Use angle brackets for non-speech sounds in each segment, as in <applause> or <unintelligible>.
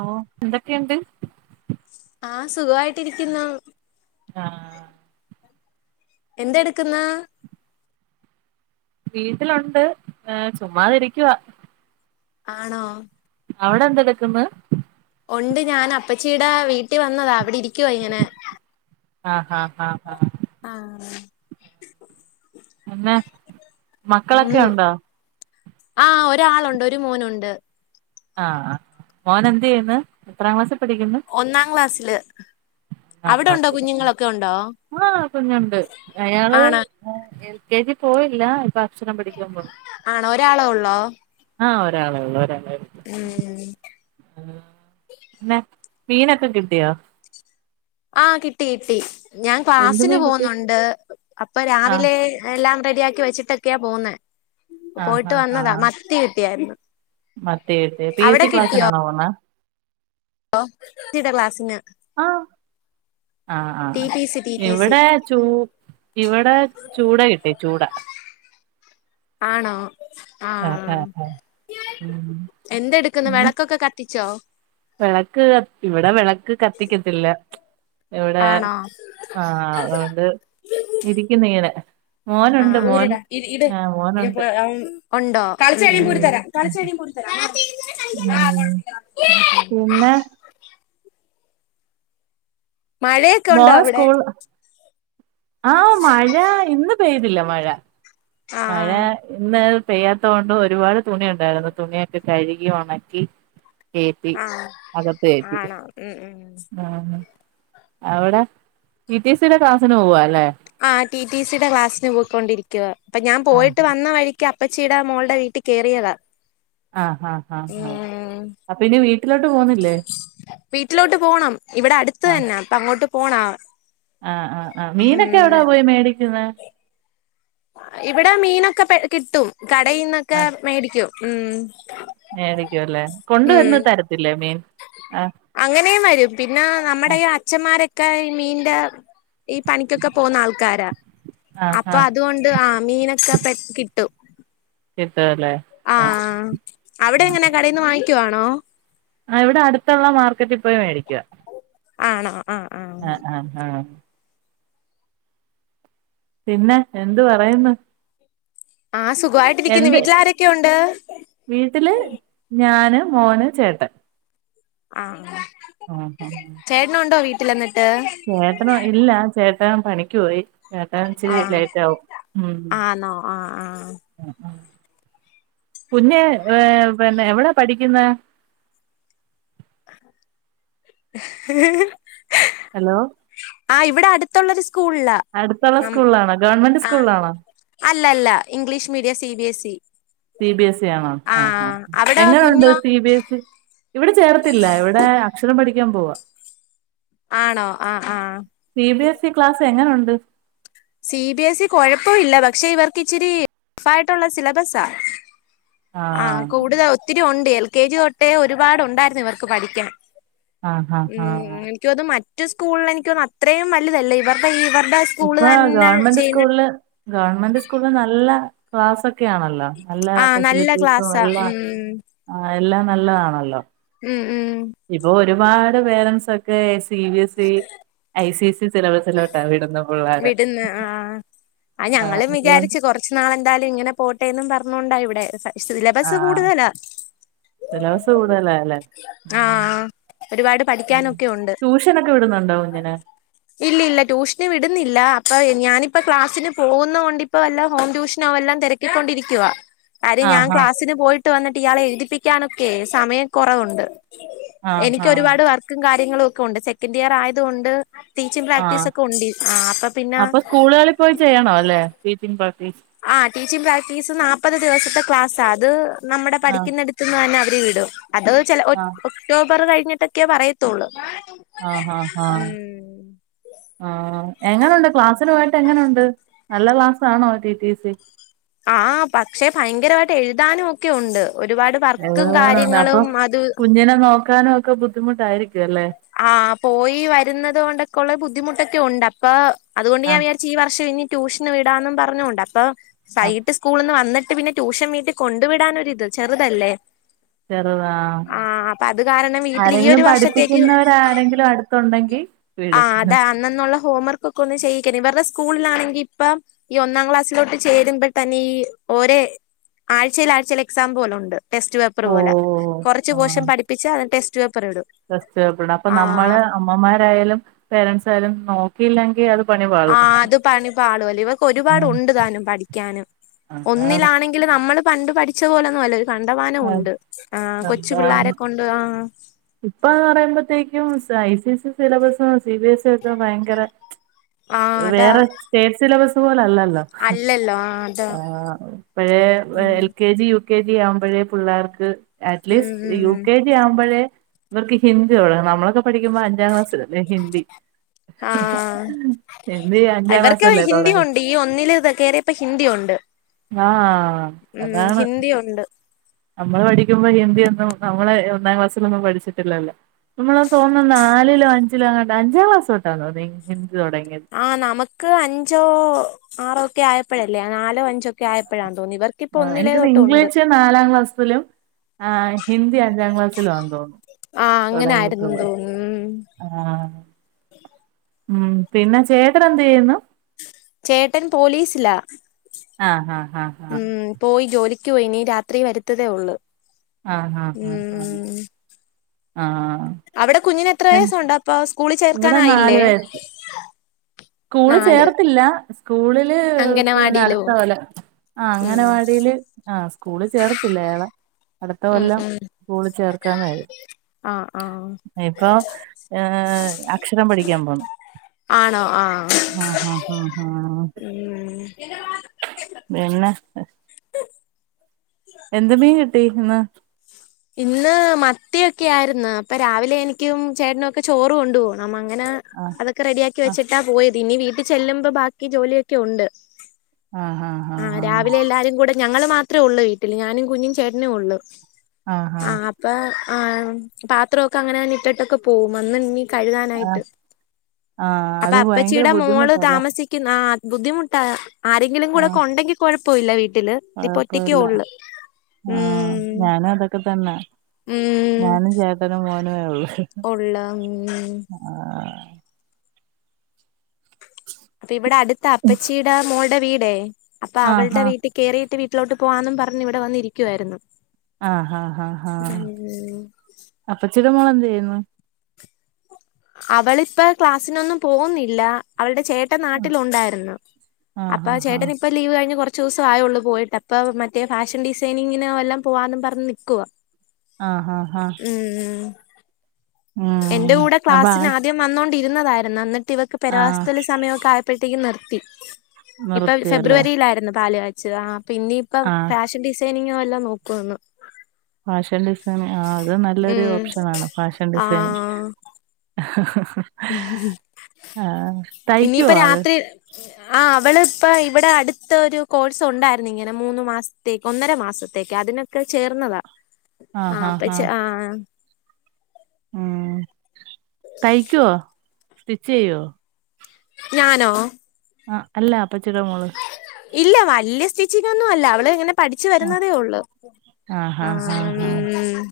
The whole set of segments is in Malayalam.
ആഹ് എന്തെക്കെയ്ണ്ട്. ആഹ് സുഖവായിട്ടിരിക്കുന്നു. ആഹ് എന്തെട്ക്ക്ന്ന് വീട്ടിലൊണ്ട് ഏഹ് ചുമ്മാതിരിക്കുവാ ആണോ അവടന്തെടുക്കുന്ന് ഒണ്ട് ഞാന് അപ്പച്ചീടെ വീട്ടിൽ വന്നതാ അവിടെ ഇരിക്കുവ ഇങ്ങനെ ആഹ് ആഹ് ആഹ് ആഹ് ആഹ് പിന്നെ, ഉം മക്കളൊക്കെയൊണ്ടോ ആഹ് ഒരാളൊണ്ട് ഒരു മോനുണ്ട് ആഹ് ആഹ് മോൻ എന്തെയ്യ്ന്ന് എത്രാം ക്ലാസ്സിൽ പഠിക്ക്ന്ന് ഒന്നാം ക്ലാസ്സില്. ഒന്നാം അവിടെ ഉണ്ടോ ക്ലാസ്സില് ആഹ്. കുഞ്ഞുങ്ങളൊക്കെ ഉണ്ടോ ആഹ് കുഞ്ഞുണ്ട് എയാള് ആണ് എൽ കെ ജി പോയില്ല ഇപ്പൊ അക്ഷരം പഠിക്കാൻ പോണ് ആണോ ഒരാളെ ഒള്ളോ ആഹ് ഒരാളെ ഒള്ളൂ ഒരാളെള്ളൂ ഉം പിന്നെ, മീനൊക്കെ കിട്ടിയോ ആഹ് കിട്ടി കിട്ടി ഞാൻ എന്ത് ക്ലാസിന് മീൻ കിട്ടി പോവുന്നുണ്ട് അപ്പൊ ആഹ് രാവിലെ എല്ലാം റെഡിയാക്കി വെച്ചിട്ടൊക്കെയാ പോവുന്നേ. ആഹ് പോയിട്ട് ആഹ് വന്നതാ ആഹ് മത്തി കിട്ടിയായിരുന്നു. മത്തി കിട്ടി പി എസ് അവിടെ സി ക്ലാസ്സിനാണോ പോന്നേ ഒ <unintelligible> റ്റ് ത ക്ലാസിന് ആഹ് ആഹ് ടി ആഹ് T C T T C ഇവിടെ ചൂ ഇവടെ ചൂട കിട്ടി ചൂട. ആണോ ആഹ് ഉം എന്തെടുക്കുന്ന് വെളക്കൊക്കെ ക ത്തിച്ചോ വെളക്ക് കത് ഇവടെ വെളക്ക് കത്തിക്കത്തില്ല ഇവിടെ ആണോ ആഹ് അതുകൊണ്ട് ഇരിക്കുനിങ്ങനെ ആഹ് മോനുണ്ട് <unintelligible> ഒണ്ടോ ഉം ഉം <unintelligible> ഉം, പിന്നെ. മഴയൊക്കെഉണ്ടോ മോൻ അവ്ടെ സ്കൂൾ ആഹ് മഴ ഇന്ന് പെയ്തില്ല മഴ. മഴ ആഹ് ഇന്ന് ഹ് പെയ്യാത്തോണ്ട് ഒരുപാട് തുണി ഉണ്ടായിരുന്നു തുണിയൊക്കെ കഴുകി ഒണക്കി. പേപ്പി ആഹ് മഴ പേപ്പി ആണോ ഉം ഉം ആഹ് അവിടെ റ്റി റ്റി സി ടെ ക്ലാസിന് പോവല്ലേ ആഹ് ടി ടി സി ടെ ക്ലാസ്സിന് പോക്കൊണ്ടിരിക്കുവ അപ്പൊ ഞാൻ ആഹ് പോയിട്ട് വന്ന വഴിക് യ്ക്ക് അപ്പച്ചീട മോൾട വീട്ടികേറിയതാ. ആഹ് ആഹ് ആഹ് ആഹ് അപ്പൊ ഇനി വീട്ടിലോട്ട് പോന്നില്ലേ വീട്ടിലോട്ട് പോണം ഇവിടെ അടുത്ത് ആഹ് തന്ന അപ്പ അങ്ങോട്ട് പോണം ആഹ് ആഹ് ആഹ് മീനൊക്കെ എവിടാ പോയി മേടിക്കുന്നേ ഇവിടെ മീനൊക്കെ പെ കിട്ടും കടയിൽന്നൊക്കെ ആഹ് മേടിക്കും ഉം മേടിക്കും അല്ലേ ഉം കൊണ്ടുവന്ന് തരത്തില്ലേ മീൻ ആ അങ്ങനെയും വരും പിന്നെ നമ്മുടെ ഈ അച്ഛന്മാരൊക്കെ ഈ മീന്റ ഈ പണിക്കൊക്കെ പോകുന്ന ആൾക്കാരാ ആഹ് അപ്പൊ ആഹ് അതുകൊണ്ട് ആ മീനൊക്കെ പെട് കിട്ടും കിട്ടൂലെ ആഹ് അവിടെ എങ്ങന കടയിൽന്ന് വാങ്ങിക്കുവാണോ ആഹ് ഇവിട അടുത്തുള്ള മാർക്കറ്റിപ്പോയി മേടിക്കും ആണോ ആഹ് ആഹ് ആഹ് പിന്നെ എന്തു പറയുന്നു ആഹ് സുഖമായിട്ടിരിക്കുന്നു എന്ത് വീട്ടിൽ ആരൊക്കെ ഉണ്ട് വീട്ടില് ഞാന് മോന് ചേട്ടൻ ആഹ് ആഹ് അഹ് ഇന്നൊണ്ടോ വീട്ടിൽ അന്നിട്ട്‌ ചേട്ടന ഇല്ല ചേട്ടൻ പണിക്ക് പോയി ഏട്ടൻ ഇച്ചിരി ആഹ് ലേറ്റ് ആകും ഉം ആന്നോ ആഹ് ആഹ് കുഞ്ഞ് ഏ പിന്നെ എവിടാ പഠിക്കുന്നെ <unintelligible> ഹലോ ആഹ് ഇവിടെ അടുത്തുള്ളൊരു സ്കൂളില അടുത്തുള്ള സ്കൂളിലാണോ ഗവൺമെന്റ് സ്കൂളിലാണോ അല്ല അല്ല English medium C B S E C B S C ആണോ ആഹ് ആഹ് അവിടെ എങ്ങനുണ്ട് കുഞ്ഞോ സി ബി എസ് സി ഇവിടെ ചേർത്തില്ല ഇവിടെ അക്ഷരം പഠിക്കാൻ പോവാ ആണോ ആഹ് ആഹ് C B S C class എങ്ങനെയുണ്ട് സി ബി എസ് സി കൊഴപ്പമില്ല പക്ഷെ ഇവർക്ക് ഇച്ചിരി ഫായിട്ടുള്ള സിലബസാ ആ ആഹ് കൂടുത ഒത്തിരിയുണ്ട് എൽ കെ ജി തൊട്ടേ ഒരുപാടുണ്ടായിരുന്നു ഇവർക്ക് പഠിക്കാൻ ആ ആ ആ ഉം എനിക്ക്‌ തോന്നുന്നു മറ്റു സ്കൂളിൽ എനിക്ക്‌തോന്നുന്ന് അത്രയും വലുതല്ല ഇവർട ഇവർട സ്കൂൾ ഇപ്പൊ തന് ഗവൺമെന്റ് സ്കൂളില് ഗവൺമെന്റ് സ്കൂളില് നല്ല ക്ലാസ്സൊക്കെ ആണല്ലോ നല്ല ആഹ് നല്ല ഫെസിലിറ്റീസും ക്ലാസ്സാ നല്ല ഉം ആ എല്ലാം നല്ലതാണല്ലോ ഉം ഉം ഇപ്പൊ ഒരുപാട് പേരൻസ് ഒക്കെ C B S C, I C C സിലബസിലോട്ട വിടുന്നത് വിടുന്ന് ആഹ് ആ, ഞങ്ങളും അതുകൊണ്ട് വിചാരിച്ച് കൊറ ച്ച് നാള് എന്തായാലും ഇങ്ങനെ പോട്ടെ എന്നും പറഞ്ഞോണ്ടാ ഇവിടെ സിലബസ് ആഹ് കൂടുതലാ സിലബസ് കൂടുതലാ അല്ലേ ആഹ് ആഹ് ഒരുപാട് പഠിക്കാനൊക്കെ ഉണ്ട് നൊക്കെ വിടുന്നുണ്ടോ കുഞ്ഞിനെ ഇല്ല ഇല്ല ട്യൂഷന് വിടുന്നില്ല അപ്പൊ ഞാനിപ്പോ ക്ലാസിന് പോകുന്നത് കൊണ്ട് ഇപ്പോ വല്ലോ ഹോം ട്യൂഷനോ വല്ലോം തിരക്കി ക്കി കൊണ്ട് ഇരിക്കുവാ കാര്യം ഞാൻ ആഹാ ക്ലാസ്സിന് പോയിട്ട് വന്നിട്ട് ഇയാളെ എഴുതിപ്പിക്കാനൊക്കെ സമയം കുറവുണ്ട് എനിക്ക് ആഹാ ഒരുപാട് വർക്കും കാര്യങ്ങളും ഒക്കെ ഉണ്ട് സെക്കൻഡ് ഇയർ ആയതുകൊണ്ട് ടീച്ചിങ് ആഹ് ആഹ് പ്രാക്ടീസ് ഒക്കെ ഉണ്ട് ആ അപ്പൊ പിന്ന അപ്പൊ സ്കൂളുകളിൽ പോയി ചെയ്യണൊ അല്ലേ ടീച്ചിങ് പ്രാക്ടീസ്? ആഹ് ടീച്ചിംഗ് പ്രാക്ടീസ് നാപ്പത് ദിവസത്തെ ക്ലാസ്സാ, അത് നമ്മുടെ ആഹ് പഠിക്കുന്നടുത് ത്ത്ന്നന്നെ അവര് വിടും. അത് ചെല ആഹ് ഒക് ഒക്ടോബർ കഴിഞ്ഞിട്ടൊക്കെയാ പറയത്തുള്ളൂ. ആഹ് ഹാ ഹാ ആഹ്. എങ്ങനുണ്ട് ക്ലാസ്സിന് പോയിട്ട് എങ്ങനുണ്ട്? നല്ല ക്ലാസ്സാണോ ടി ടി സി? ആഹ് പക്ഷെ ഭയങ്കരവായിട്ട് എഴുതാനും ഒക്കെയുണ്ട്. ഒരുപാട് വർക്കും എഴുതാനുണ്ട്. അപ്പൊ കാര്യങ്ങളും അത് കുഞ്ഞിനെ നോക്കാനു ഒക്കെ ബുദ്ധിമുട്ടായിരിക്കു അല്ലേ? ആഹ് പോയി വര്ന്നത് കൊണ്ടൊക്കെ ഉള്ള ബുദ്ധിമുട്ടൊക്കെയുണ്ട്. അപ്പോ അതുകൊണ്ട് ഞാൻ ആഹ് വിചാരി ച്ച് ഈ വർഷം ഇനി ട്യൂഷന് വിടാന്നും പറഞ്ഞുകൊണ്ട്. അപ്പൊ ആഹ് വൈകിട്ട് സ്കൂളിന്ന് വന്ന്ട്ട് പിന്നെ ട്യൂഷൻ വീട്ട് കൊണ്ടു വിടാനൊരിത്. ചെറ്തല്ലേ? ചെറ്ത് ആഹ്. അത് കാരണം വീട്ടിൽ ഈ ആരെങ്കിലും ഒരു വർഷത്തേക്ക് പഠിപ്പിക്കുന്നവര് ത്താരെങ്കിലു അടുത്തുണ്ടെങ്കി ആ വിട്. അതാ അന്നന്നുള്ള ഹോംവർക്കൊക്കെ ഒന്ന് ചെയ്യിക്കന്. ഇവരുടെ സ്കൂളിലാണെങ്കി ഇപ്പം ഈ ഒന്നാം ക്ലാസ്സിലോട്ട് ചേരുമ്പത്തന്നെ ഈ ഒരേ ആഴ്ചേല് ആഴ്ചേല് എക്സാം പോലുണ്ട്. ടെസ്റ്റ് പേപ്പറ് പോലെ. ഓഹ് കൊറച്ച് പോർഷൻ പഠിപ്പിച്ചാ അത് ടെസ്റ്റ് പേപ്പർ ഇടും. ടെസ്റ്റ്‌ പേപ്പറിടും. അപ്പൊ ആ നമ്മള് അമ്മമാരായാലും പേരന്റ്സ് ആയാലും നോക്കിയില്ലെങ്കി അത് പണി പാളും ആഹ് അത് പണി പാളു അല്ലെ. ഇവക്ക് ഒരുപാട് ഉണ്ട് താനും പഠിക്കാനും. അതാണ് ഒന്നിലാണെ ങ്കില് നമ്മള് പണ്ട് പഠിച്ച പോലൊന്നു അല്ല. ഇത് കണ്ടമാനം ഉണ്ട്. ആഹ്. കൊച്ചു എന്താണ് പിള്ളാരെക്കൊണ്ട് ആഹ്. ഇപ്പന്ന് പറയുമ്പോത്തേക്കും ഐ സി സി സിലബസും സി ബി എസ് സി ഒക്കെ ഭയങ്കര ആ അതാ വേറെ സ്റ്റേറ്റ് സിലബസ് പോല അല്ലല്ലോ. അല്ലല്ലോ. ആഹ് അതെ. ആഹ് ഇപ്പഴേ L K G, U K G ആവുമ്പോഴേ പിള്ളേർക്ക് ഉം അറ്റ്ലീസ്റ്റ് യു ഉം കെ ജി ആവുമ്പഴേ ഇവർക്ക് ഹിന്ദി തൊടങ്ങു. നമ്മളൊക്കെ പഠിക്കുമ്പോ അഞ്ചാം ക്ലാസ്സില്. പിന്നെ ഹിന്ദി. ആ ഹിന്ദി അഞ്ചാം ഇവർക്ക് ക്ലാസ്സല്ലേ ഹിന്ദി തൊടങ്ങ് ഉണ്ട് ഈ ഒന്നില് ഇത് കേറിയപ്പൊ ഹിന്ദിയുണ്ട്. ആഹ് ഉം അതാണ് ഹിന്ദിയുണ്ട്. നമ്മള് പഠിക്കുമ്പോ ഹിന്ദി ഒന്നും നമ്മളെ ഒന്നാം ക്ലാസ്സിലൊന്നും പഠിച്ചിട്ടില്ലല്ലോ. നമ്മള് തോന്ന് നാലിലോ അഞ്ചിലോ എങ്ങാണ്ട്. അഞ്ചാം ക്ലാസ് തൊട്ടാന്നോ ഹിന്ദി തൊടങ്ങിയത്. ആഹ് നമക്ക് അഞ്ചോ ആറോ ഒക്കെ ആയപ്പോഴല്ലേ? നാലോ അഞ്ചോ ഒക്കെ ആയപ്പോഴാന്ന് തോന്നുന്നു ഇവർക്കിപ്പോ ആഹ് ഒന്നിലേ എനിക്കോന്നേ തൊട്ട് ഉണ്ട് ഇംഗ്ലീഷ് നാലാം ക്ലാസ്സിലും ആഹ് ഹിന്ദി അഞ്ചാം ക്ലാസ്സിലും ആന്ന് തോന്നുന്നു ആ അങ്ങനെ ആയിരുന്നെന്ന് തൊടങ്ങിയിട്ടുള്ളത്. തോന്നുന്നു ഉം ആഹ്. ഉം പിന്നെ ചേട്ടന് എന്ത് ചെയ്യുന്നു? ചേട്ടൻ പോലീസിലാ. ആഹ് ഹാ ഹാ ഹാ. ഉം പോയി ജോലിക്ക് പോയി. ഇനി രാത്രി വര്ത്തതേ ഉള്ളൂ. ആഹ് ആഹ് ആഹ് ആഹ് ഉം. ആഹ്. അവ്ടെ കുഞ്ഞിന് എത്ര തന്നെ വയസ്സുണ്ട് അപ്പൊ? സ്കൂളിൽ ഇവിടെ നാല് ചേർക്കാനായില്ലേ? വയസ്സ് സ്കൂള് നാല് ചേർത്തില്ല. സ്കൂളില് പിന്നെ അംഗനവാടിയില് അട്ത്ത പോവും കൊല്ലം. ആഹ് ഉം അങ്ങനവാടിയില്. ആഹ് സ്കൂളി ചേർത്തില്ല അയാളെ. അടുത്ത ഉം കൊല്ലം ഉം സ്കൂളി ചേർക്കാന്നായിരുന്നു. ആ ആ ഇപ്പൊ ഈഹ് അക്ഷരം പഠിക്കാൻ പോന്നു. ആണോ? ആഹ്. ആഹ് ഹാ ഹാ ഹാ. <unintelligible> പിന്നെ? എന്ത് മീൻ കിട്ടി ഇന്ന്? ഇന്ന് മത്തിയൊക്കെ ആയിരുന്നു. അപ്പൊ രാവിലെ എനിക്കും ചേട്ടനും ഒക്കെ ചോറ് കൊണ്ടു പോണം. അങ്ങനെ. ആഹ് അതൊക്കെ റെഡിയാക്കി വെച്ചിട്ടാ പോയത്. ഇനി വീട്ടിൽ ചെല്ലുമ്പോ ബാക്കി ജോലിയൊക്കെ ഉണ്ട്. ആഹ് രാവിലെ എല്ലാരും കൂടെ, ഞങ്ങള് മാത്രേ ഉള്ളൂ വീട്ടില്. ഞാനും കുഞ്ഞും ചേട്ടനെ ഉള്ളു. ആഹ് ഹാ. ആഹ് ആഹ്. പാത്രൊക്കെ അങ്ങനെ തന്നെ ഇട്ടിട്ടൊക്കെ പോവും. വന്ന് ഇനി ആഹ് കഴുകാനായിട്ട് ആഹ് അപ്പം അത് ഭയങ്കര അപ്പച്ചിടെ മോള് ബുദ്ധിമുട്ടല്ലേ താമസി ക്കുന്ന ആ ബുദ്ധിമുട്ടാ ആരെങ്കിലും കൂടെ ഒക്കെ ആഹ് ഉണ്ടെങ്കിൽ കൊഴപ്പമില്ല വീട്ടില്. ഇതിപ്പൊറ്റക്കെ കൊഴപ്പമില്ല ഉള്ളു ഉം. ഒക്കെ തന്നെ. ഉം. ഞാനും ചേട്ടനും മോനുമേ ഉള്ളൂ ഉള്ള ഉം അപ്പൊ ഇവിടെ അടുത്ത അപ്പച്ചീടെ മോളുടെ വീടേ അപ്പൊ ആഹ് ആഹ് അവളുടെ വീട് ട്ട്കയറിയിട്ട് വീട്ടിലോട്ട് പോവാന്നും പറഞ്ഞു ഇവിടെ വന്നിരിക്കുവായിരുന്നു ആ ഹാ ഹാ ഹാ അപ്പച്ചിട മോള എന്ത് ചെയ്യുന്നു അവളിപ്പ ക്ലാസ്സിനൊന്നും പോകുന്നില്ല അവളുടെ ചേട്ട ട്ടൻ നാട്ടിൽ ഉണ്ടായിരുന്നു ആഹ് അപ്പൊ ആ ആഹ് ചേട്ടനി ഇപ്പ ലീവ് കഴിഞ്ഞ് കൊറച്ചൂസആയോള്ളൂ പോയിട്ട് പ്പോ മറ്റേ ഫാഷൻ ഡിസൈനിങ്ങിന് വല്ലാം പോവാന്ന് പറഞ്ഞു നിൽക്കുവ ആ ഹ ഹ ഹ ഉം ഉം എന്റെ കൂടെ അപ്പൊ ക്ലാസ്സിന് ആദ്യം വന്നോണ്ടിരുന്നതായിരുന്നു എന്നിട്ട് ഇവ ക്ക് ആഹ് പെരവസ്തൂലി സമയോക്കെ ആയപ്പോഴത്തേക്കും നിർത്തി ഇപ്പൊ നിർത്തിയല്ലേ ഫെബ്രുവരിയിലായിരുന്നു പാലുകാ ച്ച് ആ പിന്നെ ഇപ്പൊ ആഹ് ഫാഷൻ ഡിസൈനിങ്ങൊ വല്ലോം നോക്കുന്ന് ഫാഷൻ ഡിസൈനിങ് ആ അത് നല്ലൊരു ഉം ഓപ്ഷൻ ആണ് ഫാഷൻ ഡിസൈനിങ് ആഹ് <unintelligible> <inaudible> അ ആ തയ്ക്കുവോ ഇനിയിപ്പ ആള് രാത്രി <inaudible> ആ അവള് ഇപ്പ ഇവിടെ അടുത്ത ഒരു കോഴ്സ് ഉണ്ടായിരുന്നു ഇങ്ങനെ മൂന്ന് മാസത്തേക്ക് ഒന്നര മാസത്തേക്ക് അതിന് ക്കെ ചേർന്നതാ ആ ഹാ ഹാ അപ്പച് ആ ഉം തയ്ക്കോ സ്റ്റിച്ച് ചെയ്യോ ഞാനോ ആ അല്ല അപ്പച്ചിട മോള് ഇല്ല വല്ല്യ സ്റ്റിച്ചിങ്‌ഒന്നും അല്ല അവള് ഇങ്ങനെ പഠിച്ചു ആ വരുന്നതേ ഉള്ളു ഹാ ആ ഹാ മ് ഹാ മ്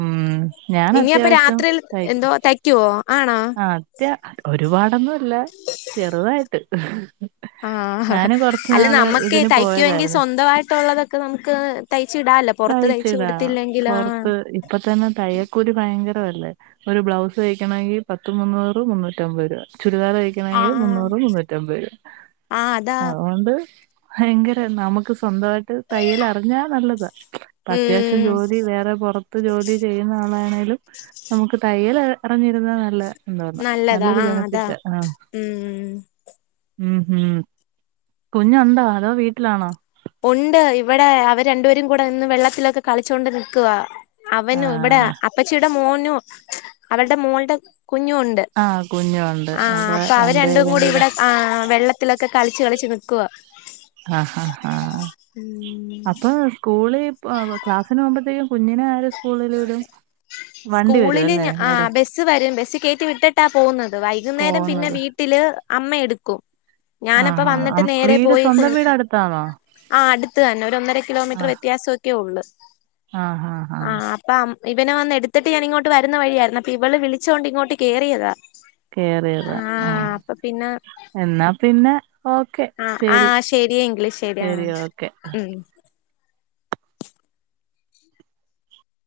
ഉം ഞാൻ ഇനി അപ്പൊ അത്യാവശ്യം രാത്രിയിൽ തയ്ക്കും എന്തോ തയ്ക്കുവോ ആണോ ആ അത്യാ ഒരുപാടൊന്നുംല്ല ചെറുതായിട്ട് ആഹ് ഹ് ഞാന് കൊറച്ച് അല്ല നാള് നമ്മക്ക് ഇതിന് തയ്ക്കുെങ്കിൽ പോയതായിരുന്നു സ്വന്തമായിട്ടുള്ളതൊക്കെ നമുക്ക് തയ്ച് ഇടാലോ പൊറത്തു തയ്ച്ചു കൊടുത്തില്ലെങ്കിൽ ആഹ് ഇപ്പൊ തന്നെ തയ്യൽക്കൂലി ഭയങ്കരമല്ലേ ഒരു ബ്ലൗസ് തയ്ക്കണെങ്കിൽ പത്ത് മുന്നൂറ് മുന്നൂറ്റ അമ്പത് രൂപ ചുരിദാറ <unintelligible> ആഹ് മുന്നൂറ് മുന്നൂറ്റിമ്പരു ആഹ് അതാ അതുകൊണ്ട് ഭയങ്കര നമുക്ക് സ്വന്തായിട്ട് തയ്യൽ അറിഞ്ഞാ നല്ലതാ പ്പൊ അത്യാവശ്യം ഉം ജോലി വേറെ പൊറ ത്ത് ജോലി ചെയ്യുന്ന ആളാണേലും നമുക്ക് തയ്യൽ അറിഞ്ഞിരുന്ന നല്ല <unintelligible> നല്ലതാ നല്ലൊരു ആ അതാ ബെനഫിറ്റ് ആ ഉം ഉം ഹും കുഞ്ഞു ഉണ്ടോ അതോ വീട്ടിലാണോ ഉണ്ട് ഇവിടെ അവര് രണ്ടുപേരും കൂടെ ഇന്ന് വെള്ളത്തിലൊക്കെ കളിച്ചൊണ്ട് നിൽക്കുവ അവനും ഇവിടെ ആഹ് അപ്പച്ചിയടെ മോനും അവരുടെ മോളുടെ കുഞ്ഞു ഉണ്ട് ആ കുഞ്ഞു ഉണ്ട് അപ്പൊ രണ്ട് പേരും കൂടെ അ ആ വെള്ളത്തിലൊക്കെ കളിച്ച് കളിച്ച് നിക്കുവ അ ഹ ഹ ഹ ഉം അപ്പൊ സ്കൂളിൾ പ്പ ക്ലാസ്സിന് പോമ്പത്തേക്കും കുഞ്ഞിനെ ആര് സ്കൂളിൽ വിടും വണ്ടി വരും സ്കൂളില് അല്ലേ ആ നേരെ ബസ്സ് വരും ബസ്സ് കയറ്റി വിട്ടിട്ടാ പോകുന്നത് വൈകുന്നേരം പിന്നെ പോകുന്നത് വീ ട്ടില് അമ്മ എടുക്കും ഞാനപ്പ ആഹാ വന്നിട്ട് അം- നേരെ വീട് പോയി കു സ്വന്തം വീട് അടുത്താണോ ആഹ് അടുത്ത് തന്നെ ഒര് ഒന്നര കിലോമീറ്റർ ആ വ്യത്യാസ ഒക്കെയെള്ളു ആഹ് ഹാ ഹാ അപ്പം ഇവെ വന്ന എടുത്തിട്ട് ഞാന് ഇങ്ങോട്ട് വരുന്ന വഴിയായിരുന്നു അപ്പൊ ഇവള് വിളിച്ചുണ്ട് ഇങ്ങോട്ട്യറിയതാ കേറിയതാ ആഹ് പിന്നെ എന്നാ പിന്നെ ഓ ക്കെ ആഹ് ശരി ആഹ് ശരിയെങ്കില് ആഹ് ശരി ഓക്കെ ഉം